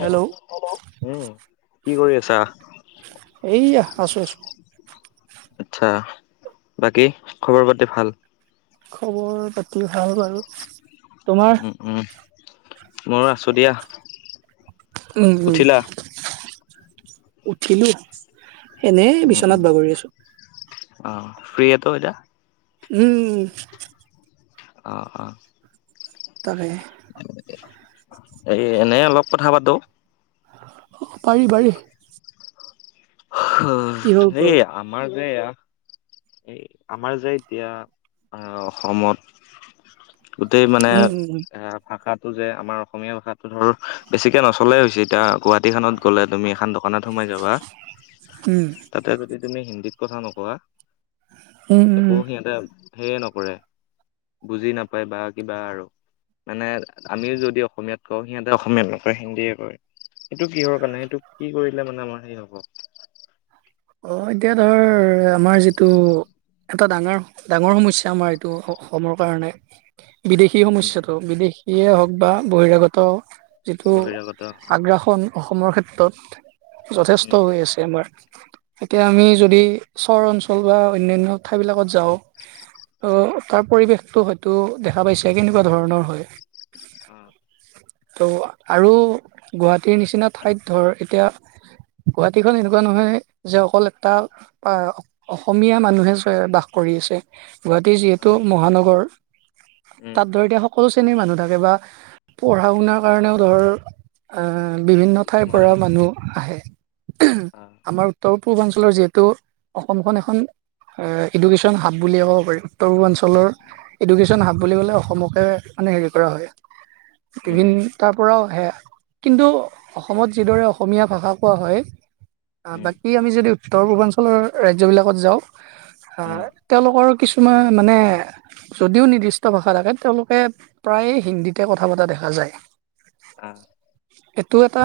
Hello উম কি কৰি আছা? এইয়া আছো আছো। আচ্ছা বাকী খবৰ পাতি ভাল। খবৰ পাতি ভাল বাৰু। তোমাৰ মই আছোঁ দিয়া। উম, উম। উঠিলা উঠিলো এনে উম বিচনাত বাগৰি আছো। ফ্ৰী এটো এটা উম। অ' অ' তাকে এ এনে অলপ কথা পাতো। অ' পাৰি, পাৰি। কিহৰ এই ওপৰত আমাৰ যে ইয়াৰ। এই আমাৰ যে এতিয়া আহ অসমত। গোটেই মানে উম উম এ ভাষাত। যে আমাৰ অসমীয়া ভাষাটো ধৰ বেছিকে নচলেই হৈছে এতিয়া। গুৱাহাটীখনত গ'লে তুমি এখন দোকানত সোমাই যাবা উম তাতে যদি। তুমি হিন্দীত কথা নকোৱা উম একো উম সিহঁতে হেয়ে নকৰে। বুজি নাপায় বা কিবা আৰু। মানে আমিও যদি অসমীয়াত কওঁ। সিহঁতে অসমীয়াত নকৰে হিন্দীয়ে কয়। এইটো কিহৰ কাৰণে এইটো কি কৰিলে মানে আমাৰ হেৰি হ'ব। অ' এতিয়া ধৰ আমাৰ যিটো। এটা ডাঙৰ, ডাঙৰ সমস্যা আমাৰ এইটো অসমৰ কাৰণে বিদেশী উম সমস্যাটো, বিদেশ ইয়ে হওক বা বহিৰাগত যিটো বহিৰাগত আগ্ৰাসন অসমৰ ক্ষেত্ৰত। উম যথেষ্ট হৈ আছে আমাৰ। এতিয়া অ আমি যদি চহৰ অঞ্চল বা অন্যান্য ঠাই বিলাকত যাওঁ অ, তাৰ পৰিৱেশটো হয়তো দেখা পাইছে কেনেকুৱা ধৰণৰ হয়। [inaudible] ত' আৰু গুৱাহাটীৰ নিচিনা ঠাইত ধৰ এতিয়া গুৱাহাটীখন এনেকুৱা নহয়। যে অকল এটা আহ অসমীয়া মানুহে বাস কৰি আছে। গুৱাহাটী অ যিহেতু অ', মহানগৰ উম তাত ধৰ এতিয়া সকলো ণীৰ মানুহ থাকে বা পঢ়া শুনাৰ কাৰণেও ধৰ বিভিন্ন ঠাইৰ পৰা মানুহ আহে, অ আমাৰ উত্তৰ পূৰ্বাঞ্চলৰ যিহেতু অসমখন এখন ইডুকেশ্যন হাব বুলিয়ে ক'ব পাৰি, উত্তৰ-পূৰ্বাঞ্চলৰ এডুকেশ্যন হাব বুলি ক'লে অসমকে মানে হেৰি কৰা হয়, উম বিভিন উম তাৰ পৰাও সেয়া কিন্তু অসমত যিদৰে অসমীয়া ভাষা কোৱা হয়, আহ ব উম যদি উত্তৰ-পূৰ্বাঞ্চলৰ ৰাজ্যবিলাকত যাওঁ হা, উম তেওঁলোকৰ কিছুমান মানে যদিও নিৰ্দিষ্ট ভাষা থাকে, তেওঁলোকে প্ৰায়ে হিন্দীতে কথা পতা দেখা যায়। অ এইটো এটা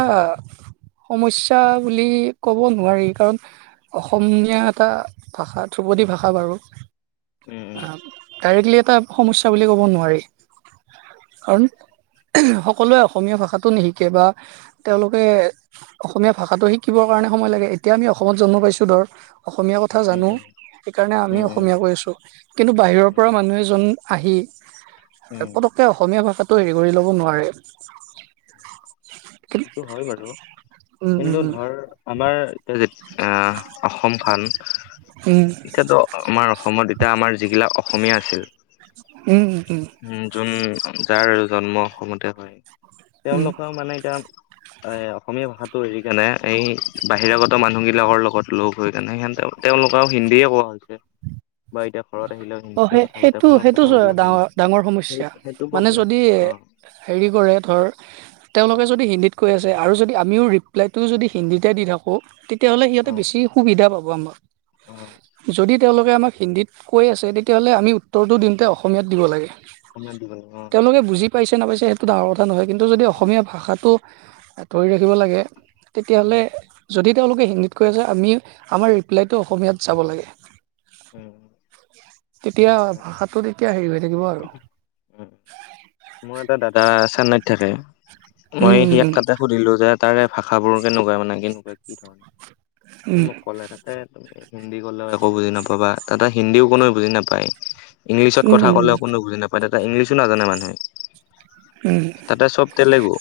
সমস্যা বুলি ক'ব নোৱাৰি। কাৰণ অসমীয়া এটা ভাষা ধ্ৰুপদী ভাষা বাৰু। উম উম ডাইৰেক্টলি এটা সমস্যা বুলি ক'ব নোৱাৰি। অন সকলোৱে অসমীয়া ভাষাটো নিশিকে বা তেওঁলোকে অসমীয়া ভাষাটো শিকিব কাৰণে সময় লাগে, এতিয়া আমি অসমত জন্ম পাইছোঁ ধৰ অসমীয়া কথা উম জানো সেইকাৰণে উম আমি উম উম অসমীয়া কৈ আছো, কিন্তু বাহিৰৰ উম পৰা মানুহ এজন আহি উম পটককে অসমীয়া ভাষাটো হেৰি কৰি ল'ব নোৱাৰে। সেইটো হয় বাৰু উম কিন্তু উম ধৰ আমাৰ অসমখন উম উম এতিয়াতো আমাৰ অসমত এতিয়া আমাৰ যিগিলাক অসমীয়া আছিল, উম উম উম যোন যাৰ জন্ম অসমতে হয়। উম তেওঁলোকৰ মানে এতিয়া অসমীয়া ভাষাটো হেৰিকাৰণে এই বাহিৰাগত মানুহবিলাকৰ লগত লগ হৈ কেনে [unintelligible] থকা হিন্দিয়ে কোৱা হৈছে বা এইতাক ঘৰত আহিলেও অ হিন্দীতে সেই কথা পাতে, সেইটো ফোনত সেইটো কথা পাতিলেও ডাঙৰ ডাঙৰ সমস্যা সেইটো মানে প্ৰব্লেম, যদি অ। হেৰি কৰে ধৰ তেওঁলোকে যদি হিন্দী কৈ আছে আৰু যদি আমিও ৰিপ্লাইটোও যদি হিন্দীতে দি থাকোঁ তেতিয়াহ'লে অ সিহঁতে বেছি সুবিধা পাব আমাক, অ যদি তেওঁলোকে আমাক হিন্দীত কৈ আছে তে তেতিয়াহ'লে আমি উত্তৰটো দিওঁতে অসমীয়াত দিব লাগে। অসমীয়াত দিব লাগে, অ। তেওঁলোকে বুজি পাইছে নাপাইছে সেইটো ডাঙৰ কথা নহয়, কিন্তু যদি অ', অসমীয়া ভাষাটো ধৰি ৰাখিব লাগে উম তেতিয়াহ'লে যদি তেওঁলোকে হিন্দীত কৈ আছে আমি আমাৰ ৰিপ্লাইটো অসমীয়াত যাব লাগে। উম। তেতিয়া ভাষাটো তেতিয়া হেৰি হৈ থাকিব আৰু। উম মোৰ এটা দাদা চেন্নাইত থাকে, উম মই সিয়াক উম তাতে সুধিলো যে তাৰে ভাষা বোৰ কেনেকুৱা মানে কিনু কয় কি ধৰণৰ, সি উম মোক ক'লে তাতে তুমি হিন্দী কলেও একো বুজি নাপাবা, তাতে হিন্দীও কোনেও বুজি নাপায়। ইংলিছত উম উম উম উম কথা কলেও কোনে বুজি নাপায়, তাতে ইংলিছো নাজানে মানুহ। তাতে চব তেলেগু।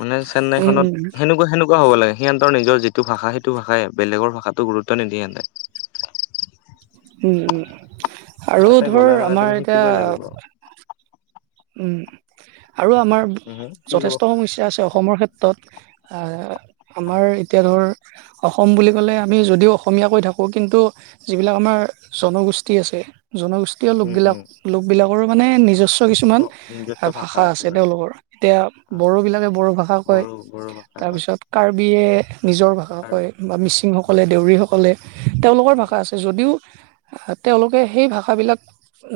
মানে উম উম চেন্নাইখনত, সেনেকুৱা-সেনেকুৱা কোৱা হ'ব লাগে। সিহঁতৰ নিৰ যটো ভাষা সেইটো ভাষাই, বেলেগৰ ভাষাতো গুৰুব নিদিয়ে সেহঁতে। [inaudible] উম উম আৰু গ'লে ধৰ মানে তুমি আমাৰ শিকিবই লাগিব এতিয়া আৰু আমাৰ উম কি ক'ব যথেষ্ট সমস্যা আছে অসমৰ ক্ষেত্ৰত। আমাৰ এতিয়া ধৰ অসম বুলি ক'লে আমি যদিও অসমীয়া কৈ থাকো। কিন্তু যিবিলাক আমাৰ জনগোষ্ঠী আছে জনগোষ্ঠীয় লোক উম বিলাক উম লোকবিলাকৰো মানে নিজস্ব কিছুমান ভাষা আছে তেওঁলোকৰ, এতিয়া অ', বড়োবিলাকে বড়ো ভাষা কয়, বড়ো বড়ো ভাষা হয় তাৰপিছত কাৰ্বিয়ে নিজৰ ভাষা আৰু কয় বা মিচিংসকলে, দেউৰীসকলে, তেওঁলোকৰ ভাষা আছে। যদিও তেওঁলোকে সেই ভাষাবিলাক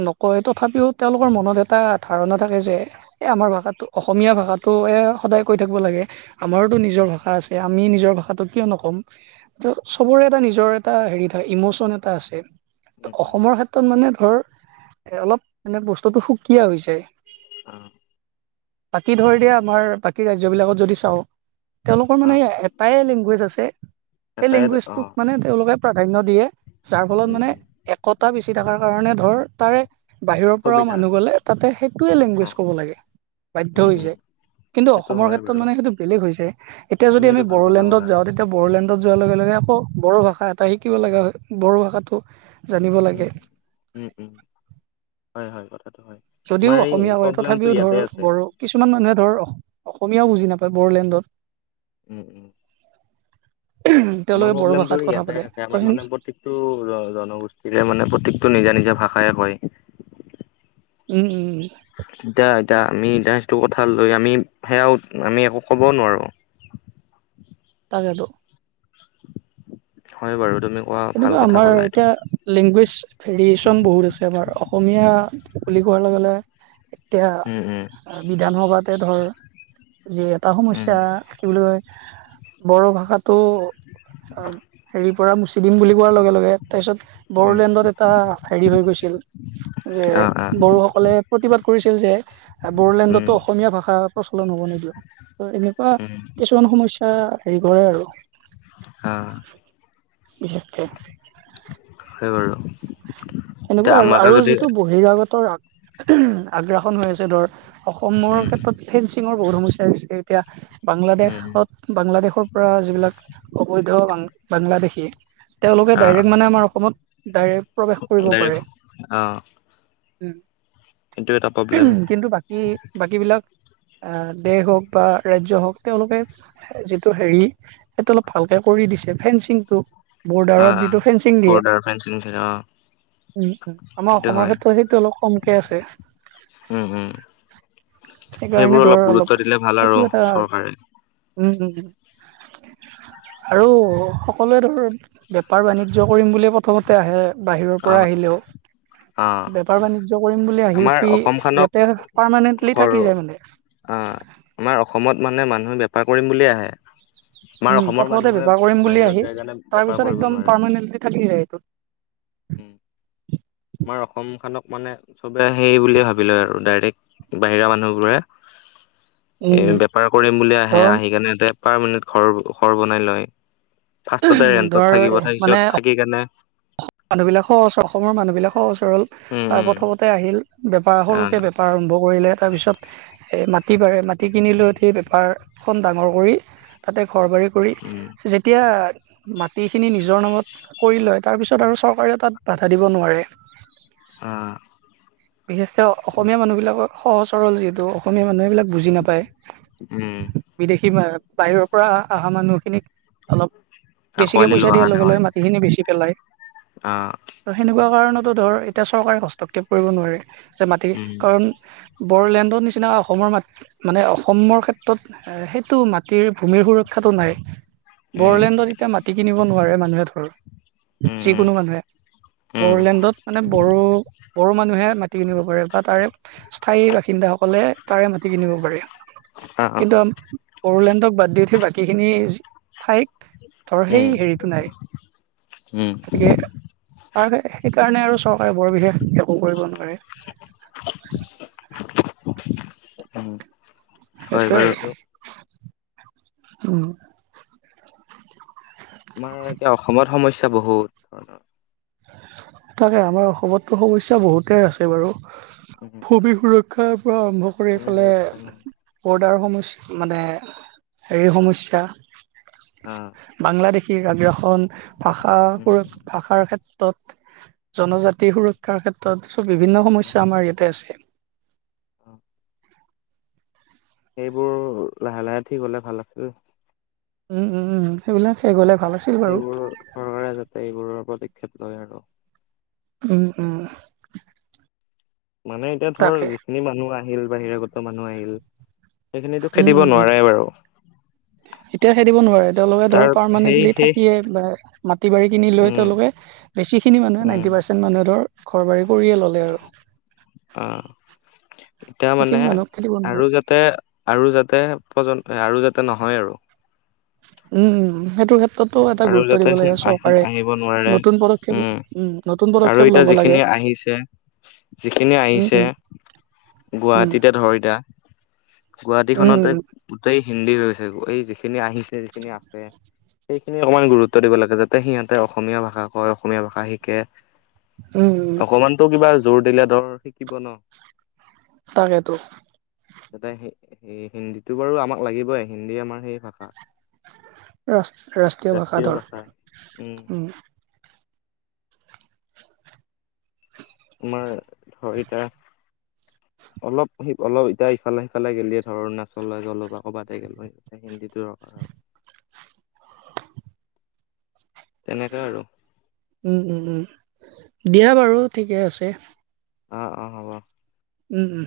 নকয়, তথাপিও তেওঁলোকৰ মনত এটা ধাৰণা থাকে যে, এই আমাৰ ভাষাটো, অসমীয়া ভাষাটো সদায় কৈ থাকিব লাগে। আমাৰোতো নিজৰ ভাষা আছে, আমি নিজৰ ভাষাতটো কিয় নক'ম, চবৰে এটা নিজৰ এটা হেৰি ইম'চন এটা আছে। ত উম উম অসমৰ ক্ষেত্ৰত মানে ধৰ এ অলপ মানে বস্তুতটো সুকীয়া হৈছে। অ। বাকী ধৰ দিয়া আমাৰ বাকী ৰাজ্যবিলাকত যদি চাওঁ। তেওঁলোকৰ অ মানে এটাই লেংগুৱেজ আছে, সেই এটাই অ লেংগুৱেজটোক মানে তেওঁলোকে প্ৰাধান্য দিয়ে। যাৰ ফলত উম মানে উম একতা বেছি থকাৰ কাৰণে ধৰ তাৰে বাহিৰৰ পৰাও সুবিধা মানুহ গ'লে তাতে সেইটোৱে অ লেংগুৱেজ ক'ব লাগে। বাধ্য উম হৈ উম যায়। কিন্তু সেইটো অসমৰ হয় ক্ষেত্ৰত বাৰু মানে সেইটো বেলেগ হৈ যায়। এতিয়া তুমি যদি আমি এইটো ভাল কথা ক'লা বড়োলেণ্ডত যাওঁ তেতিয়া বড়োলেণ্ড যোৱাৰ লগে লগে আকৌ বড় ভাষা এটা শিকিব লগা হয়। বড়ো ভাষাটো জানিব উম লাগে। উম উম হয় হয় বাৰু যদিও অসমীয়া হয়, তথাপিও ধৰ ইয়াতে আছে বড়, কিছুমান মানুহে ধৰ অসমীয়াও বুজি নাপায়। হয় বড়োলেণ্ডত। উম উম। আমাৰ তেওঁলোকে বড়ো প্ৰব্লেমটো ভাষাত কথা ইয়াতে পাতে আছে, ত আমাৰ মানে প্ৰত্যেকটো জনগোষ্ঠীৰে মানে প্ৰতেক তো নিজা নিজা ভাষাই কয়। উম উম। এতিয়া এতিয়া আমি এতিয়া সেইটো কথা লৈ আমি সেয়াও আমি একো ক'ব নোৱাৰো। তাকেটো। হয় বাৰু। তুমি কোৱা ভাল তেনেকুৱা কথা আমাৰ ক'লা এইটো এতিয়া লেংগুৱেজ ভেৰিয়েচন বহুত আছে আমাৰ অসমীয়া বুলি কোৱাৰ লগে লগে উম উম এতিয়া বিধানসভাতে ধৰ যি এটা সমস্যা কি বুলি কয় বড়ো ভাষাটো অ হেৰিৰ পৰা মুচি দিম বুলি কোৱাৰ লগে লগে তাৰপিছত উম উম বড়োলেণ্ডত এটা হেৰি হৈ গৈছিল। যে অ অ বড়োসকলে প্ৰতিবাদ কৰিছিল যে, উম বড়োলেণ্ডতো অসমীয়া ভাষা প্ৰচলন হ'ব নিদিয়ও। ত এনেকুৱা উম কিছুমান সমস্যা হেৰি কৰে আৰু। অ [unintelligible] [unintelligible] এতিয়া সেনেকুৱাই আৰু, আমাকে আৰু যদি যিটো বহিৰাগতৰ আগ- আগ্ৰাসন হৈ আছে ধৰ, অসমৰ উম ক্ষেত্ৰত ফেঞ্চিংৰ বহুত সমস্যা হৈছে এতিয়া। উম বাংলাদেশত-বাংলাদেশৰ পৰা যিবিলাক অবৈধ বা বাংলাদেশী তেওঁলোকে অ ডাইৰেক্ট মানে আমাৰ অসমত ডাইৰেক প্ৰৱেশ কৰিব পাৰে। ডাইৰেক্ট অ সেইটো এটা প্ৰব্লেম উম কিন্তু বাকী-বাকী বিলাক আহ দেশ হওক বা ৰাজ্য হওক, তেওঁলোকে যিটো হেৰি সেইটো অলপ ভালকে কৰি দিছে। ফেঞ্চিংটো অ বৰ্ডাৰত অ যিটো ফেঞ্চিং দিয়ে। বৰ্ডাৰ ফেঞ্চিং থাকে অ উম, উম, আমাৰ সেইটো অসমৰ হয় ক্ষেত্ৰত সেইটো অলপ কমকে আছে। উম উম সেইকাৰণে সেইবোৰ ধৰ গুৰুত্ব অলপ দিলে ভাল আৰু সেইটো এটা। চৰকাৰে উম, উম, আৰু সকলোৱে ধৰ বেপাৰ বাণিজ্য কৰি বুলি প্ৰথমতে আহে বাহিৰৰ পৰা আহ আহিলেও। আহ বেপাৰ বাণিজ্য কৰিম বুলি আহি আমাৰ উঠি অসমখনক ইয়াতে আৰু পাৰমানেন্টলি থাকি যায় মানে। আ আমাৰ অসমত মানে মানুহে বেপাৰ কৰিম বুলি আহে। আমাৰ উম, অসমৰ প্ৰথমতে মানুহে বেপাৰ কৰিম বুলি বাহিৰত আহি যাই কাৰণে তাৰ বেপাৰ পিছত কৰিব একদম নোৱাৰে পাৰমানেন্টলি থাকি যায় একদম। উম। আমাৰ অসমখনক মানে চবে সেই বুলিয়ে ভাবি লয় আৰু ডাইৰেক্ট বাহিৰা মানুহবোৰে। এ উম, বেপাৰ কৰিম বুলি আহে ধৰ আহি কাৰনে এতে পাৰমাণেণ্ট ঘৰ বনাই লয়। ফাৰ্ষ্টতে ৰেণ্টত থাকিব তাৰপিছত থাকি কেনে মানুহ বিলাক সহজ সৰল, অসমৰ মানুহবিলাক সহচ সৰল উম তাৰ উম প্ৰথমতে আহিল। বেপাৰ সৰুকে আহ বেপাৰ আৰম্ভ কৰিলে। তাৰপিছত এই মাটি পাৰে মাটি কিনি লৈ উঠি বেপাৰখন ডাঙৰ কৰি তাতে ঘৰ বাৰী কৰি উম যেতিয়া মাটিখিনি নিজৰ নামত কৰি লয় তাৰপিছত আৰু চৰকাৰেও তাত বাধা দিব নোৱাৰে। আহ বিশেষক অসমীয়া মানুহ বিলাকক সহজ সৰল যিহেতু, অসমীয়া মানুহ এইবিলাক বুজি নাপায়। তাকে। বিদেশী বাহিৰৰ পৰা অহা মানুহখিনিক অলপ বেছিকে আঁকোৱালি পইচা লোৱা দিয়া কাৰণে লগে হয় লগে মাটিখিনি বেছি পেলাই। আহ ত সেনেকুৱা কাৰণতো ধৰ এতিয়া চৰকাৰে হস্তক্ষেপ কৰিব নোৱাৰে। মাটি উম কাৰণ বৰলেণ্ড [inaudible] নিচিনা অসমৰ মাট মানে অসমৰ ক্ষেত্ৰত এ -সেইটো মাটিৰ ভূমিৰ সুৰক্ষাটো নাই। উম বৰোলেণ্ডত এতিয়া মাটি কিনিব নোৱাৰে মানুহে ধৰ উম যিকোনো মানুহে। উম বড়োলেণ্ডত মানে বড়ো, বড়ো মানুহে মাটি কিনিব পাৰে বা তাৰে স্থায়ী বাসিন্দাসকলে তাৰে মাটি কিনিব পাৰে, অ অ কিন্তু বড়োলেণ্ডক বাদ দি উঠি বাকীখিনি ঠাইক ধৰ সেই উম হেৰিটো নাই। উম। আৰু সেই-সেইকাৰণে আৰু চৰকাৰে বৰ বিশেষ একো কৰিব নোৱাৰে। উম হয় সেইটোৱে বাৰু আৰু এইটো উম। আমাৰ এতিয়া অসমত সমস্যা বহুত [inaudible] তাকে আমাৰ অসমততো সমস্যা বহুতেই আছে বাৰু উম ভূমি সুৰক্ষা পৰা আৰম্ভ কৰি ভূমি এইফালে সুৰক্ষা নাই [unintelligible] [unintelligible] সমস্যা মানে হেৰি সমস্যা অ বাংলাদেশী [unintelligible] আজি অসম ভাষা উম উম সুৰ-ভাষাৰ ক্ষেত [unintelligible] জনজাতি সুৰক্ষাৰ ক্ষেত্ৰত চব বিভিন্ন অ সমস্যা আমাৰ ইয়াতে আছে। [inaudible] সেইবোৰ লাহে লাহে ঠিক হ'লে ভাল আছিল। উম, উম, উম সেইবিলাক শেষ হ'লে। ভাল আছিল বাৰু সেইবোৰৰ চৰকাৰে যাতে এইবোৰৰ পদক্ষেপ লয় আৰু। উম, উম। মানে এতিয়া ধৰ তাকে যিখিনি মানুহ আহিল, বাহিৰাগত মানুহ আহিল। সেইখিনিতো উম খেদিব উম উম নোৱাৰে বাৰু। এতিয়া খেদিব নোৱাৰে তেওঁলোকে তাৰ ধৰ সেই পাৰমানেন্টলি সেই থাকিয়ে বা খেতি বাৰী কিনি লৈ উম তেওঁলোকে বেছিখিনি মানুহে উম নাইণ্টি পাৰ্চেণ্ট মানুহে ধৰ ঘৰ বাৰী কৰিয়ে ল'লে আৰু। অ'। এতিয়া মানে সেইখিনি মানুহক খেদিব নোৱাৰে আৰু যাতে আৰু যাত তাতে [unintelligible] আৰু যাতে নহয় আৰু। উম, সেইটো তাতো এটা আৰু গুৰুত্ব যাতে দিব সোম লাগে আহি চৰকাৰে আহিব নোৱাৰে নতুন পদক্ষেপ উম, নতুন আৰু পদক্ষেপ এতিয়া ল'ব যিখিনি লাগে। আহিছে, যিখিনি উম আহিছে, উম উম গুৱাহাটীতে ধৰ এতিয়া। উম গুৱাহাটীখনতে গোটেই হিন্দী হৈছে, এই যিখিনি আহিছে, যিখিনি আছে। সেইখিনি অকণমান গুৰুত্ব দিব লাগে যাতে সিহঁতে অসমীয়া ভাষা কয়, অসমীয়া ভাষা শিকে। উম উম উম অকমানতটো কিবা জোৰ দিলে ধৰ শিকিব ন। তাকেতো। তাতে হি-হিন্দীটো বাৰু আমাক লাগিবই, হিন্দী আমাৰ সেই ভাষা। ৰাচ-ৰাষ্ট্ৰীয় ভাষা ধৰ, উম উ। তোমাৰ ধৰিতা। অলপ সেই অলপ এতিয়া ইফালে সিফালে গেলিয়ে ধৰ অৰুণাচল গলো বা ক'বাতে গলো হয় হিন্দীটো দৰকাৰ হয়। [inaudible] তেনেকে আৰু উ, উ, উ। দিয়া বাৰু ঠিকে আছে। অ', অ', হ'ব। উ, উ।